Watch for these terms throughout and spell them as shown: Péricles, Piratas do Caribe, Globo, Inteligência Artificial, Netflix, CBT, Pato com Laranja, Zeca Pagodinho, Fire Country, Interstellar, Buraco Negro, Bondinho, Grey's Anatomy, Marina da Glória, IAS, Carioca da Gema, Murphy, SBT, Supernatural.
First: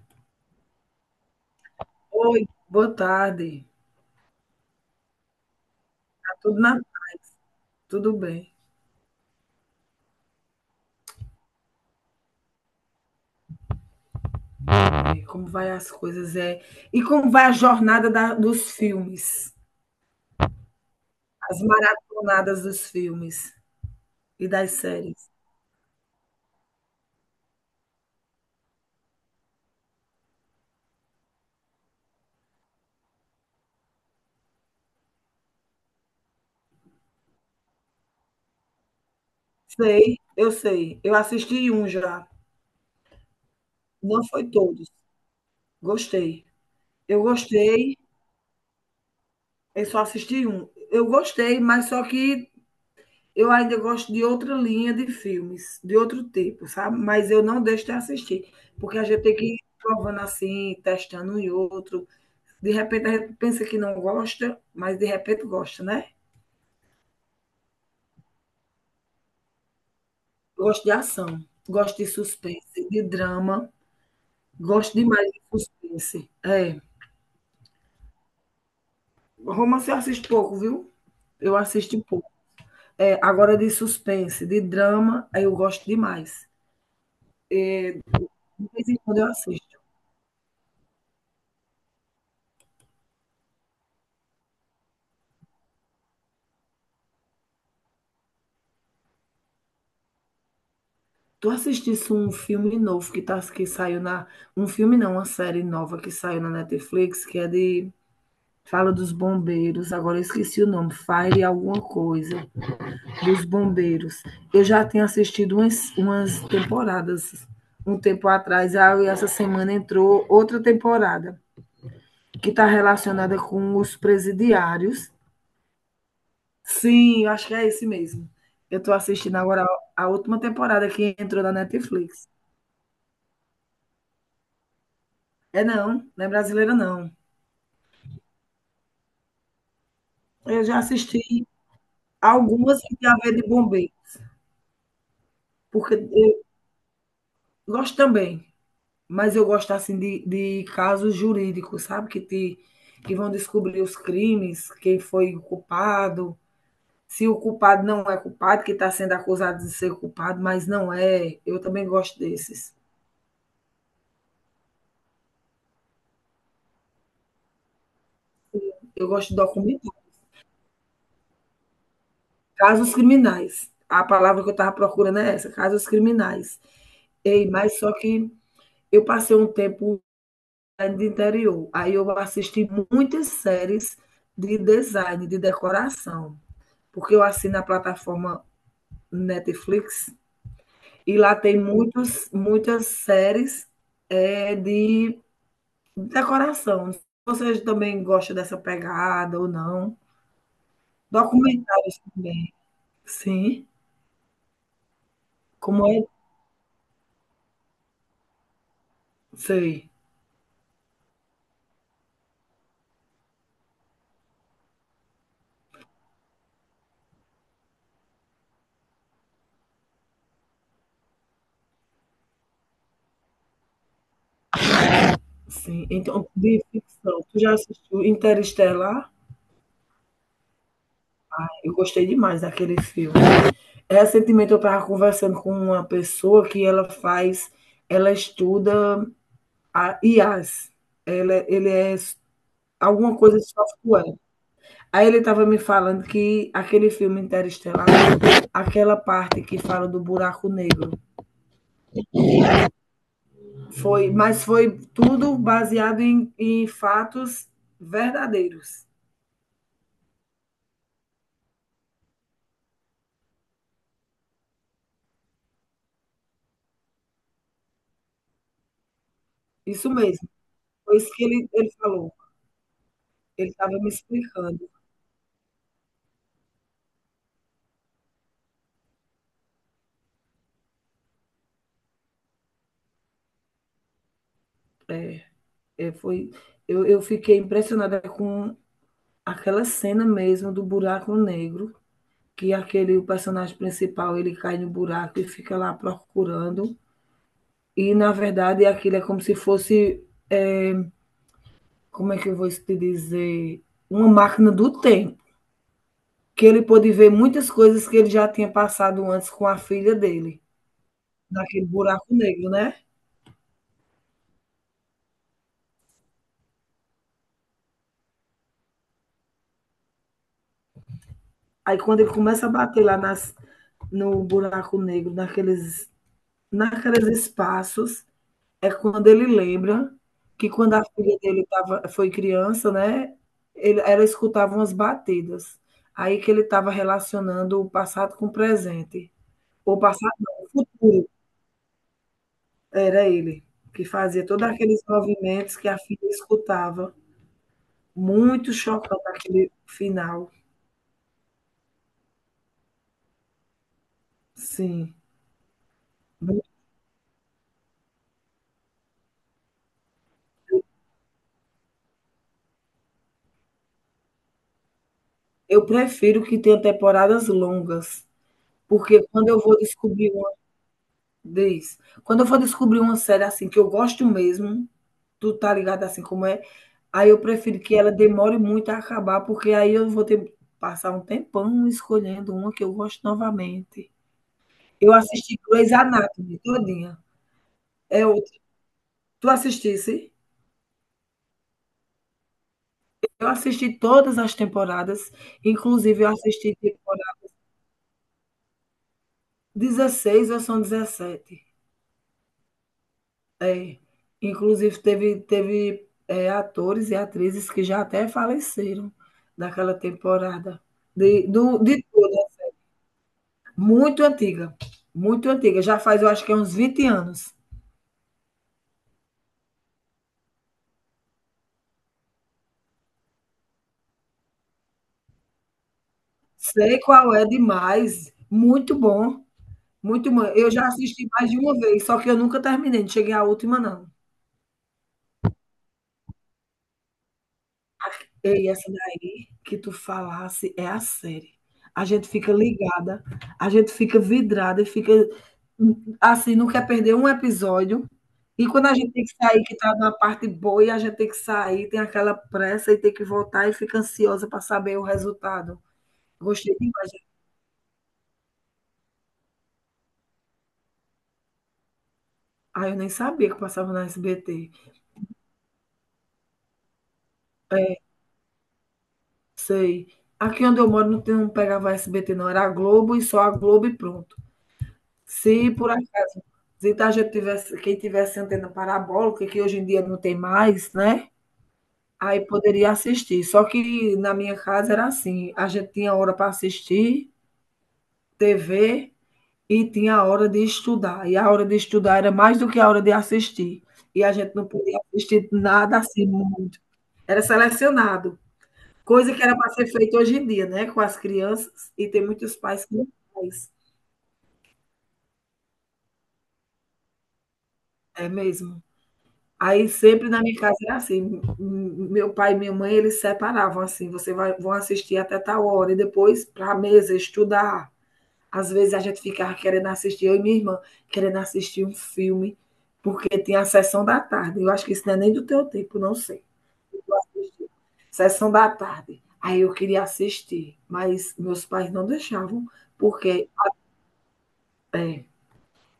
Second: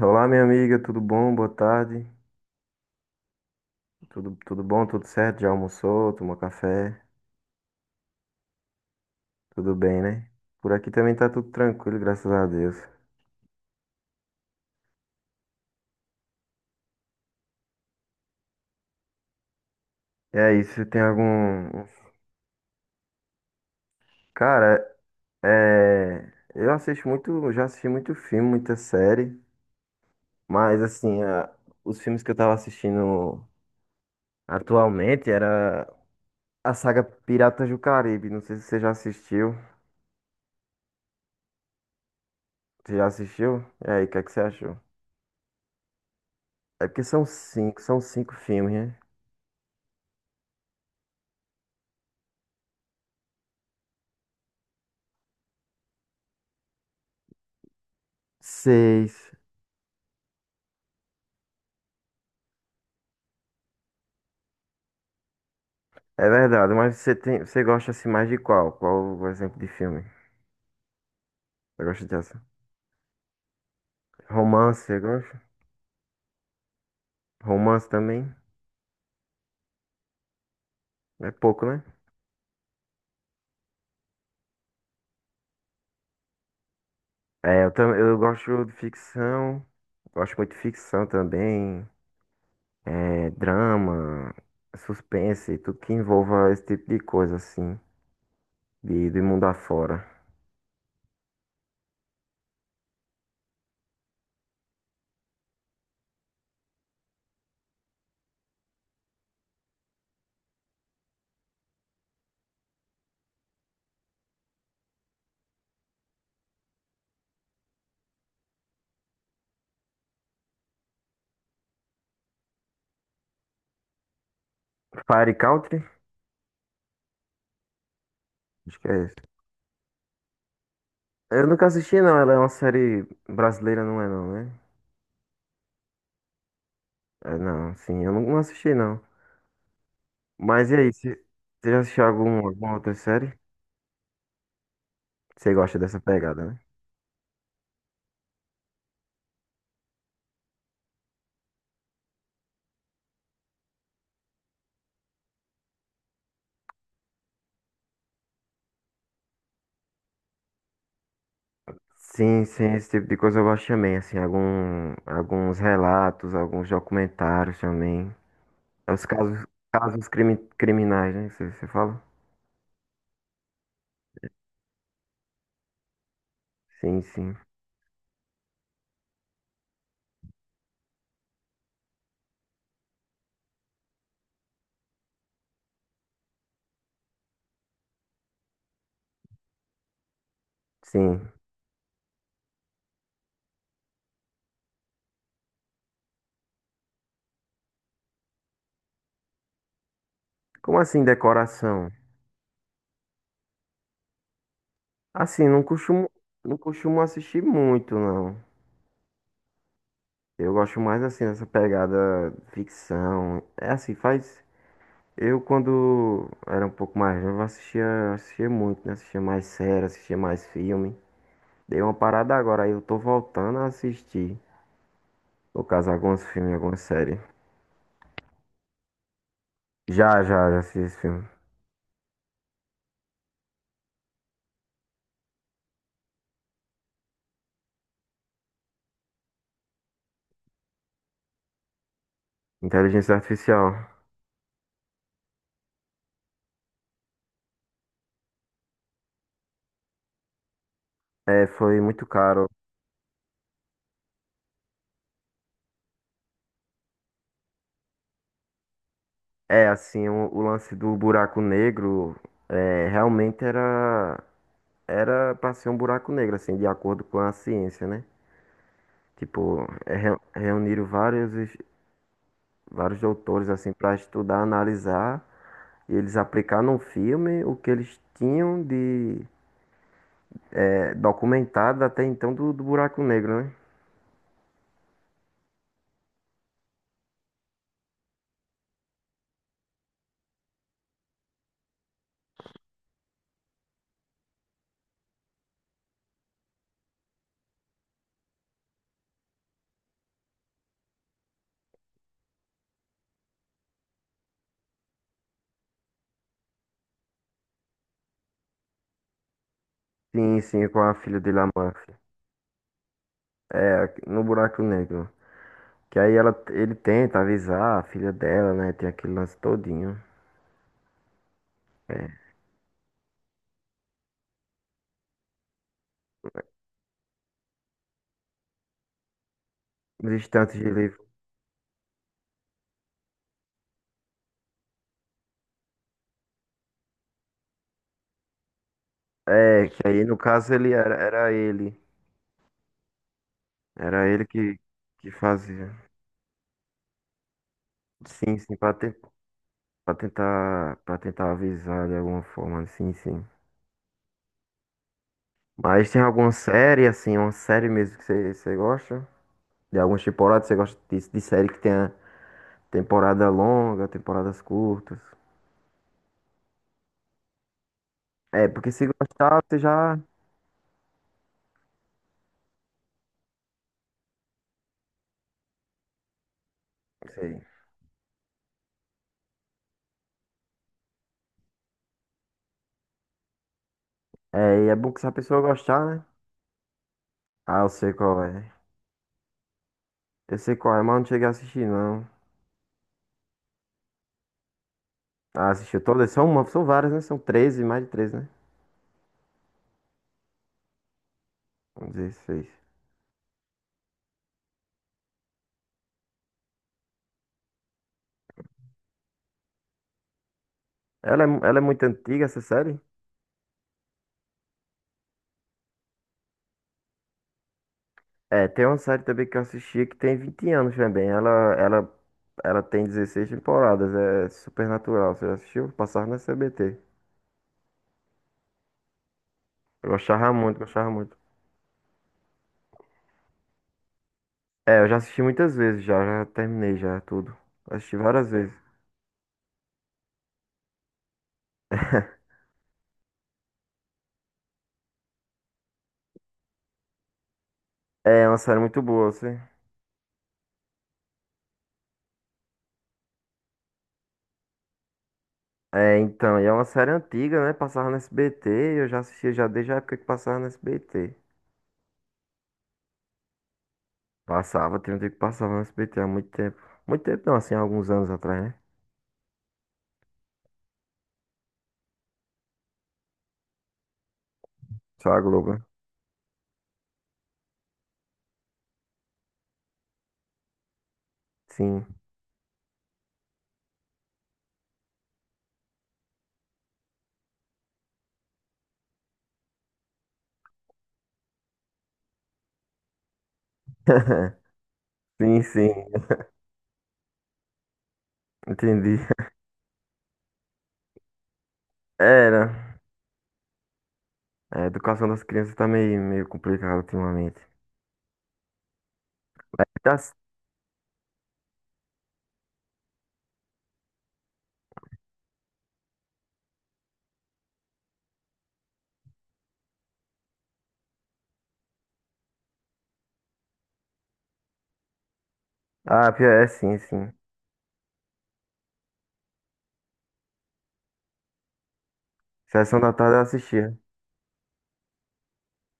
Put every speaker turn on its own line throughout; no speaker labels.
Olá, minha amiga, tudo bom? Boa tarde.
Oi, boa tarde.
Tudo bom? Tudo certo? Já almoçou?
Tá
Tomou
tudo na...
café?
Tudo bem.
Tudo bem, né? Por aqui também tá tudo tranquilo, graças a Deus.
E como vai as coisas? E como vai a jornada dos filmes?
E aí, você tem
As
algum.
maratonadas dos filmes e das
Cara,
séries?
é. Eu assisto muito. Eu Já assisti muito filme, muita série. Mas, assim, os filmes que eu tava assistindo atualmente era a saga Piratas do Caribe. Não sei se você já assistiu.
Sei. Eu assisti um já.
Você já assistiu? E aí, o que é
Não
que você
foi
achou?
todos. Gostei.
É porque
Eu
são cinco,
gostei.
são cinco filmes, né?
Eu só assisti um. Eu gostei, mas só que eu ainda gosto de outra linha de filmes, de outro tipo, sabe? Mas eu não deixo de assistir, porque a gente
Seis.
tem que ir provando assim, testando um e outro. De repente a gente pensa que não gosta, mas de repente gosta, né?
É verdade, mas você gosta assim mais de qual? Qual o exemplo de filme?
Gosto de ação,
Você
gosto
gosta
de
de ação?
suspense, de drama,
Romance,
gosto
você
demais
gosta?
de suspense.
Romance também?
Romance eu assisto pouco, viu?
É
Eu
pouco, né?
assisto pouco. É, agora de suspense, de drama, aí eu gosto demais.
É, eu também, eu gosto
De
de
vez em quando eu
ficção,
assisto.
gosto muito de ficção também, drama, suspense, tudo que envolva esse tipo de coisa assim, de mundo afora.
Tu assistisse um filme novo que, tá, que saiu na. Um filme não, uma série nova que saiu na Netflix, que é de. Fala dos bombeiros, agora eu esqueci o nome, Fire alguma coisa, dos bombeiros. Eu já tinha assistido umas temporadas um tempo atrás, aí essa semana entrou outra temporada, que está relacionada com os presidiários.
Fire Country?
Sim, eu acho que é esse mesmo. Eu
Acho que
estou
é esse.
assistindo agora a última temporada que entrou
Eu
na
nunca assisti não,
Netflix.
ela é uma série brasileira, não é não, né?
É não, não é brasileira não.
É, não, sim, eu não assisti não.
Eu
Mas e
já
aí, você
assisti
você já assistiu alguma
algumas
outra
que tem a
série?
ver de bombeiro,
Você gosta
porque
dessa
eu
pegada, né?
gosto também, mas eu gosto assim de casos jurídicos, sabe? Que vão descobrir os crimes, quem foi o culpado, se o culpado não é culpado, que está sendo acusado de ser culpado, mas não é. Eu também gosto
Sim,
desses.
sim, esse tipo de coisa eu gosto também, assim, alguns relatos, alguns documentários também. É os
Eu gosto de
casos,
documentar.
criminais, né, que você fala?
Casos criminais. A palavra que eu estava procurando é essa, casos criminais.
Sim, sim,
Ei, mas só que eu passei um tempo é de interior. Aí eu assisti muitas séries de design, de decoração, porque eu assino a plataforma Netflix e
sim.
lá tem muitas séries de decoração. Você também gosta dessa pegada ou não?
Como assim decoração?
Documentários também. Sim.
Assim,
Como é?
não costumo assistir muito, não.
Sei.
Eu gosto mais assim dessa pegada ficção. É assim, faz. Eu, quando era um pouco mais novo, assistia muito, né? Assistia mais série, assistia mais filme. Dei uma parada agora, aí eu tô voltando a assistir. No
Sim.
caso, alguns
Então,
filmes,
de
algumas séries.
ficção. Tu já assistiu Interestelar?
Já assisti esse filme.
Eu gostei demais daquele filme. Recentemente eu estava conversando com uma pessoa que ela faz, ela estuda a IAS. Ela, ele é
Inteligência
alguma coisa de
Artificial.
software. Aí ele estava me falando que aquele filme Interestelar, aquela parte que fala do buraco negro,
É, foi muito caro.
foi, mas foi tudo baseado em fatos verdadeiros.
É, assim, o lance do buraco negro, realmente era pra ser um buraco negro, assim, de acordo com a ciência, né? Tipo,
Isso mesmo.
reuniram
Foi isso que ele falou.
vários doutores,
Ele
assim,
estava me
pra estudar,
explicando.
analisar e eles aplicar num filme o que eles tinham de documentado até então do Buraco Negro, né?
É. É, foi, eu fiquei impressionada com aquela cena mesmo do buraco negro, que aquele o personagem principal ele cai no buraco e fica lá procurando. E na verdade aquilo é como se fosse, é, como é que eu vou te dizer, uma máquina do tempo, que ele pôde ver muitas coisas que ele já tinha passado antes com a filha
Sim,
dele,
sim, com a filha dele, a
naquele
Murphy.
buraco negro, né?
É, no Buraco Negro. Que aí ele tenta avisar a filha dela, né? Tem aquele lance todinho.
Aí quando ele começa a bater lá nas, no buraco negro, naqueles espaços. É quando ele lembra
Os
que
instantes de
quando a
livro.
filha dele tava, foi criança, né? Ela escutava umas batidas. Aí que ele estava relacionando o passado com o presente.
É,
O
que aí
passado
no
não, o
caso ele era,
futuro.
era ele.
Era ele que
Era ele
fazia todos
que,
aqueles
que
movimentos que
fazia.
a filha escutava.
Sim,
Muito
sim,
chocante aquele final.
pra tentar avisar de alguma forma, sim, sim.
Sim.
Mas tem alguma série, assim, uma série mesmo que você gosta? De algumas temporadas? Você gosta disso, de série que tenha temporada longa, temporadas curtas?
Eu prefiro que tenha temporadas longas,
É, porque se
porque quando eu
gostar,
vou
você já.
descobrir. Diz. Quando eu for descobrir uma série assim que eu gosto mesmo, tu tá ligado assim como é, aí eu
Sei.
prefiro que ela demore muito a acabar, porque aí eu vou ter passar um tempão escolhendo uma que eu gosto novamente.
É, e é bom
Eu
que se a
assisti
pessoa
Grey's
gostar, né?
Anatomy todinha.
Ah, eu sei
É
qual
outra.
é.
Tu assistisse?
Eu sei qual é, mas não cheguei a assistir, não.
Eu assisti todas as temporadas,
Ah, assistiu
inclusive eu
todas?
assisti
São várias, né? São
temporada
13, mais de 13, né?
16 ou são 17.
São 16.
É, inclusive teve, atores e atrizes que já até faleceram daquela temporada
Ela é
de
muito
toda,
antiga, essa série?
muito antiga, muito antiga, já faz eu acho que é uns 20 anos.
É, tem uma série também que eu assisti que tem 20 anos também. Ela, ela tem 16 temporadas. É Supernatural. Você já assistiu? Passava na CBT.
Sei qual é demais, muito bom,
Eu
muito bom.
gostava
Eu
muito,
já
gostava
assisti
muito.
mais de uma vez, só que eu nunca terminei, não cheguei à última não.
É, eu já assisti muitas vezes, já terminei já tudo. Assisti várias
E
vezes.
essa daí que tu falasse é a série. A gente fica ligada, a gente fica vidrada e fica assim, não quer perder um episódio.
É uma
E
série
quando a
muito
gente tem
boa,
que
assim.
sair, que tá na parte boa, e a gente tem que sair, tem aquela pressa e tem que voltar e fica ansiosa para saber o resultado.
É, então, e é
Gostei
uma série
demais.
antiga, né? Passava no SBT, eu já assistia já desde a época que passava no SBT.
Ah, eu nem sabia que passava na SBT.
Passava, tem um tempo que passava no SBT há muito tempo. Muito tempo não, assim, há
É,
alguns anos atrás, né?
sei. Aqui onde eu moro não, tem, não pegava SBT, não. Era a Globo e só a Globo e pronto.
Só a
Se
Globo, né?
por acaso se a gente tivesse, quem tivesse antena parabólica, que hoje em dia não tem mais, né?
Sim.
Aí poderia assistir. Só que na minha casa era assim, a gente tinha hora para assistir TV e tinha a hora de estudar. E a hora de estudar era mais do que a hora de assistir. E a gente não podia assistir
Sim, sim,
nada assim, era selecionado.
entendi.
Coisa que era para ser feita hoje em dia, né? Com as crianças, e tem muitos pais que
Era.
não faz.
É, a educação das crianças tá meio, meio complicada ultimamente.
É mesmo. Aí
Tá.
sempre na minha casa era assim, meu pai e minha mãe, eles separavam assim, você vai vão assistir até tal hora e depois para a mesa estudar. Às vezes a gente ficava querendo assistir, eu e minha irmã, querendo assistir um filme, porque tinha a sessão da tarde. Eu acho que isso não é nem do teu tempo, não
Ah,
sei.
pior é, sim, sim.
Sessão da tarde. Aí eu queria assistir, mas meus pais não deixavam,
Sessão da tarde eu
porque,
assistia.
é,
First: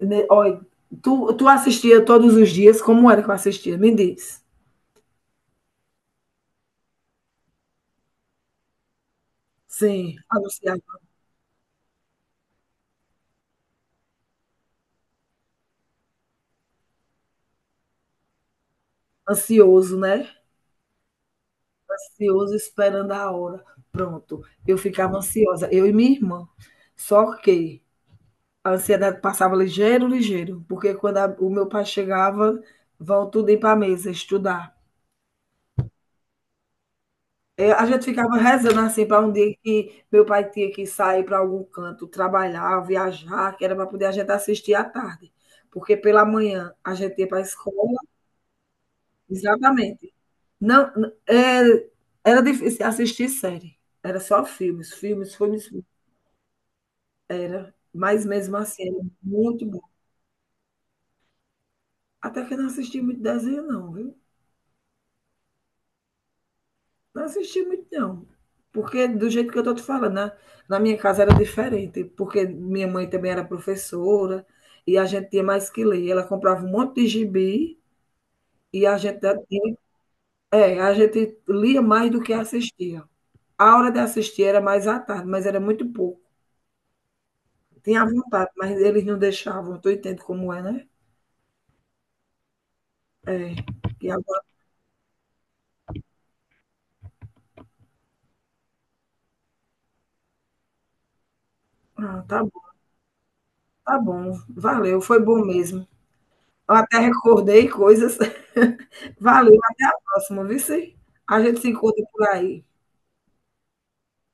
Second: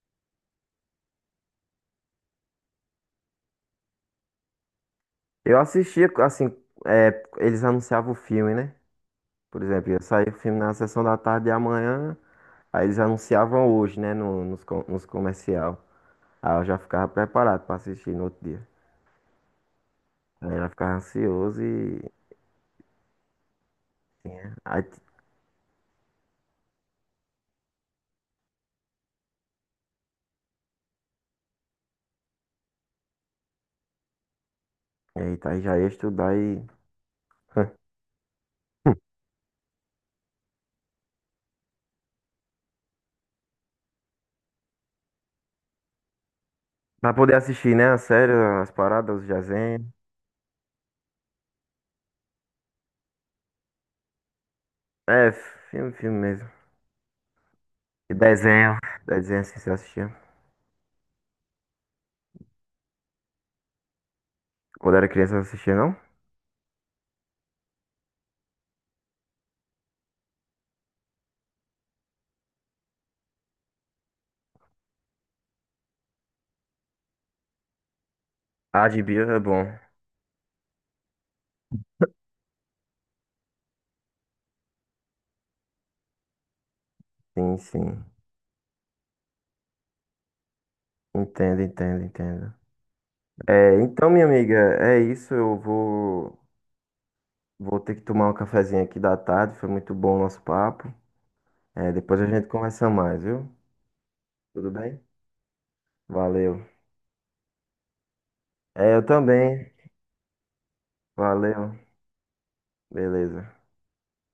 né, olha, tu assistia todos os dias, como era que eu assistia? Me diz.
Eu assistia, assim, é, eles anunciavam o filme, né? Por exemplo, ia
Sim,
sair o
a.
filme na sessão da tarde e amanhã, aí eles anunciavam hoje, né, no, nos, co- nos comercial. Aí eu já ficava preparado pra assistir no outro dia.
Ansioso, né?
Aí eu já ficava ansioso e.
Ansioso esperando a hora. Pronto, eu
Aí, t-
ficava ansiosa, eu e minha irmã. Só que a ansiedade passava ligeiro, ligeiro, porque quando o meu pai chegava, vão tudo ir para a mesa estudar.
eita, aí já ia estudar e.
A gente ficava rezando assim para um dia que meu pai tinha que sair para algum canto, trabalhar, viajar, que era para poder a gente assistir à tarde. Porque pela manhã a
Pra
gente ia
poder
para a
assistir,
escola.
né, a série, as paradas, os desenhos.
Exatamente. Não, n- é, era difícil assistir série. Era só filmes,
É,
filmes, filmes, filmes.
filme, filme mesmo.
Era.
E
Mas mesmo
desenho.
assim, era
Desenho assim
muito
você
bom.
assistia.
Até que eu não assisti muito desenho, não, viu?
Quando era criança eu não assistia, não?
Não assisti muito, não. Porque do jeito que eu tô te falando, né? Na minha casa era diferente, porque minha mãe também era professora e a gente tinha mais que ler. Ela comprava um monte de gibi e
Ah,
a
de
gente,
Bio é bom.
a gente lia mais do que assistia. A hora de assistir era mais à tarde, mas era muito pouco.
Sim,
Tinha
sim.
vontade, mas eles não deixavam. Tu entende como é, né?
Entendo, entendo, entendo.
É.
É, então,
E
minha
agora,
amiga, é isso. Vou ter que tomar um cafezinho aqui da tarde. Foi muito bom o nosso papo. É, depois
ah,
a
tá
gente
bom,
conversa mais, viu?
tá bom.
Tudo
Valeu,
bem?
foi bom mesmo.
Valeu.
Eu até recordei coisas.
É, eu
Valeu,
também.
na próxima, viu? Sim? A gente se
Valeu.
encontra por aí.
Beleza.